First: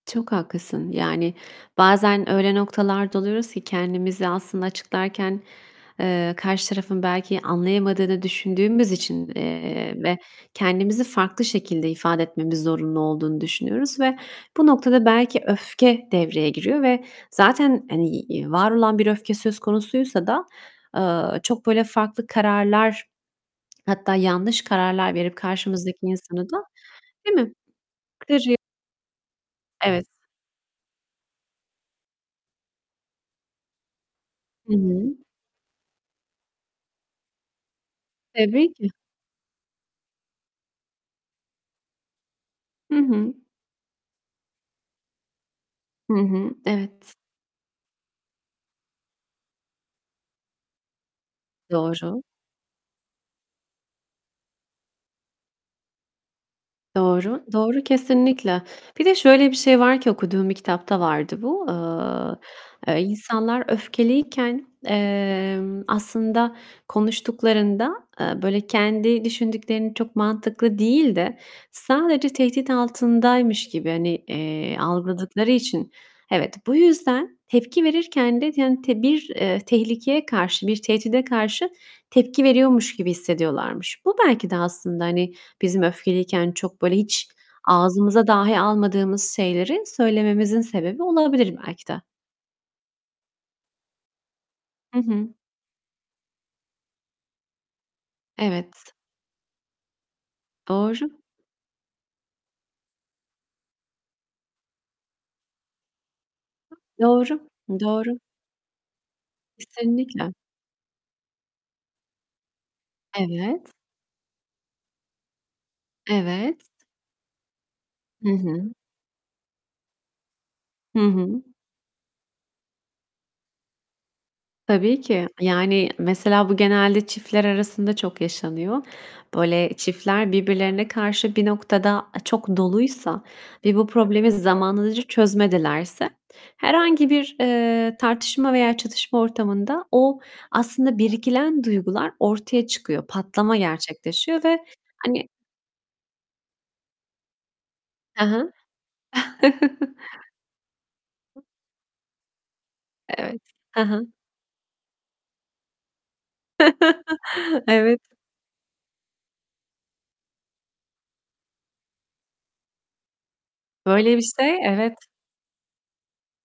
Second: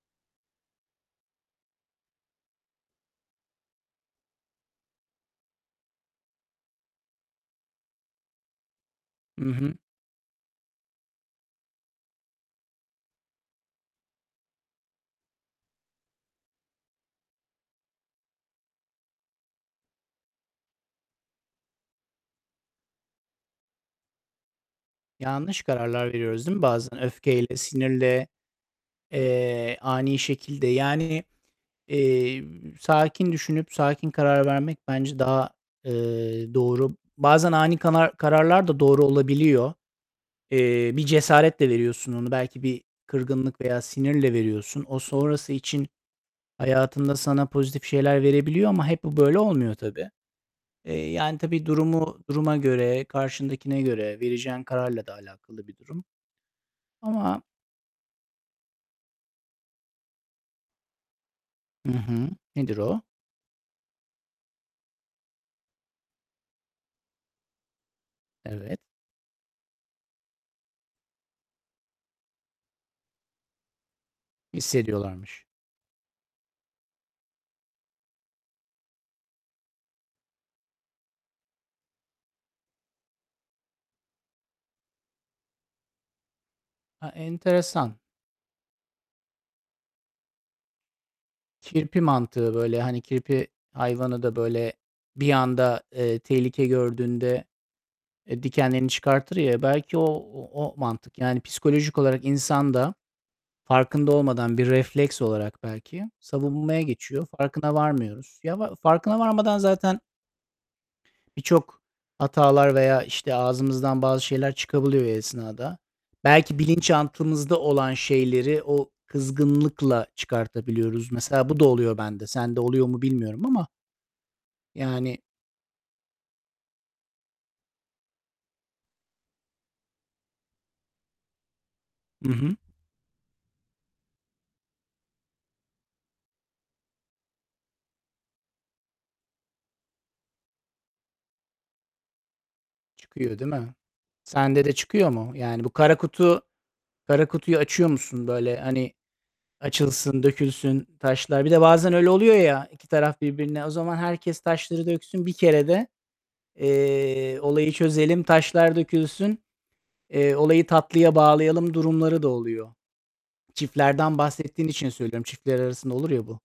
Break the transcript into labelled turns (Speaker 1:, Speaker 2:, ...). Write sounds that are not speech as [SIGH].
Speaker 1: Çok haklısın. Yani, bazen öyle noktalarda oluyoruz ki, kendimizi aslında açıklarken, eee, karşı tarafın belki anlayamadığı da düşündüğümüz için,
Speaker 2: Hı hı.
Speaker 1: eee, ve kendimizi farklı şekilde ifade etmemiz zorunlu olduğunu düşünüyoruz ve bu noktada belki öfke devreye giriyor ve zaten, hani, var olan bir öfke söz konusuysa da, ııı, çok böyle farklı kararlar hatta yanlış kararlar verip
Speaker 2: Yanlış
Speaker 1: karşımızdaki
Speaker 2: kararlar
Speaker 1: insanı
Speaker 2: veriyoruz, değil
Speaker 1: da
Speaker 2: mi? Bazen
Speaker 1: Değil mi?
Speaker 2: öfkeyle, sinirle,
Speaker 1: [UNINTELLIGIBLE]
Speaker 2: eee,
Speaker 1: Evet.
Speaker 2: ani şekilde. Yani, eee, sakin düşünüp sakin karar
Speaker 1: Hı
Speaker 2: vermek
Speaker 1: hı.
Speaker 2: bence daha, eee, doğru. Bazen ani kanar kararlar
Speaker 1: Tabii
Speaker 2: da
Speaker 1: ki.
Speaker 2: doğru olabiliyor. Eee, bir cesaretle veriyorsun onu. Belki bir
Speaker 1: Hı hı.
Speaker 2: kırgınlık veya sinirle veriyorsun. O sonrası için
Speaker 1: Hı hı, evet.
Speaker 2: hayatında sana pozitif şeyler verebiliyor ama hep bu böyle olmuyor tabii. Eee, yani, tabii durumu
Speaker 1: Doğru.
Speaker 2: duruma göre, karşındakine göre vereceğin kararla da alakalı bir durum. Ama
Speaker 1: Doğru, doğru. Kesinlikle. Bir de şöyle bir şey var ki, okuduğum bir kitapta vardı bu:
Speaker 2: Hı hı.
Speaker 1: Iıı,
Speaker 2: Nedir o?
Speaker 1: eee, insanlar öfkeliyken, emm, aslında konuştuklarında, eee, böyle
Speaker 2: Evet.
Speaker 1: kendi düşündüklerini çok mantıklı değil de sadece tehdit altındaymış gibi, hani, eee,
Speaker 2: Hissediyorlarmış.
Speaker 1: algıladıkları için, evet, bu yüzden tepki verirken de [UNINTELLIGIBLE] bir, eee, tehlikeye karşı, bir tehdide karşı tepki veriyormuş gibi hissediyorlarmış. Bu belki de aslında, hani, bizim öfkeliyken çok böyle,
Speaker 2: Ha,
Speaker 1: hiç
Speaker 2: enteresan.
Speaker 1: ağzımıza dahi almadığımız şeyleri söylememizin sebebi olabilir belki
Speaker 2: Kirpi
Speaker 1: de.
Speaker 2: mantığı böyle. Hani kirpi hayvanı da böyle
Speaker 1: Hı hı.
Speaker 2: bir anda, eee, tehlike gördüğünde, eee, dikenlerini
Speaker 1: Evet.
Speaker 2: çıkartır ya, belki o o o
Speaker 1: Doğru.
Speaker 2: mantık. Yani, psikolojik olarak insan da farkında olmadan bir refleks olarak belki savunmaya geçiyor,
Speaker 1: Doğru,
Speaker 2: farkına
Speaker 1: doğru.
Speaker 2: varmıyoruz. Ya, va farkına varmadan zaten
Speaker 1: Kesinlikle.
Speaker 2: birçok hatalar veya işte
Speaker 1: Evet.
Speaker 2: ağzımızdan bazı şeyler çıkabiliyor o esnada. Belki
Speaker 1: Evet.
Speaker 2: bilinçaltımızda olan
Speaker 1: Hı
Speaker 2: şeyleri
Speaker 1: hı.
Speaker 2: o kızgınlıkla
Speaker 1: Hı
Speaker 2: çıkartabiliyoruz.
Speaker 1: hı.
Speaker 2: Mesela bu da oluyor bende. Sende oluyor mu bilmiyorum ama?
Speaker 1: Tabii
Speaker 2: Yani
Speaker 1: ki. Yani, mesela bu genelde çiftler arasında çok yaşanıyor. Böyle çiftler birbirlerine karşı bir noktada a
Speaker 2: Hı hı.
Speaker 1: çok doluysa ve bu problemi zamanından önce çözmedilerse herhangi bir, eee, tartışma veya çatışma ortamında o aslında biriken duygular ortaya çıkıyor,
Speaker 2: Çıkıyor değil
Speaker 1: patlama
Speaker 2: mi?
Speaker 1: gerçekleşiyor ve
Speaker 2: Sende de çıkıyor
Speaker 1: hani
Speaker 2: mu? Yani, bu kara kutu kara kutuyu açıyor
Speaker 1: Ha
Speaker 2: musun
Speaker 1: ha.
Speaker 2: böyle, hani,
Speaker 1: [CHUCKLES]
Speaker 2: açılsın, dökülsün taşlar. Bir de bazen öyle oluyor ya, iki taraf
Speaker 1: Evet.
Speaker 2: birbirine "O
Speaker 1: Hı
Speaker 2: zaman
Speaker 1: hı.
Speaker 2: herkes taşları döksün bir kerede, eee,
Speaker 1: [CHUCKLES]
Speaker 2: olayı
Speaker 1: Evet.
Speaker 2: çözelim, taşlar dökülsün, eee, olayı tatlıya bağlayalım." durumları da oluyor. Çiftlerden
Speaker 1: Böyle bir şey,
Speaker 2: bahsettiğin için
Speaker 1: evet.
Speaker 2: söylüyorum. Çiftler arasında olur ya, bu.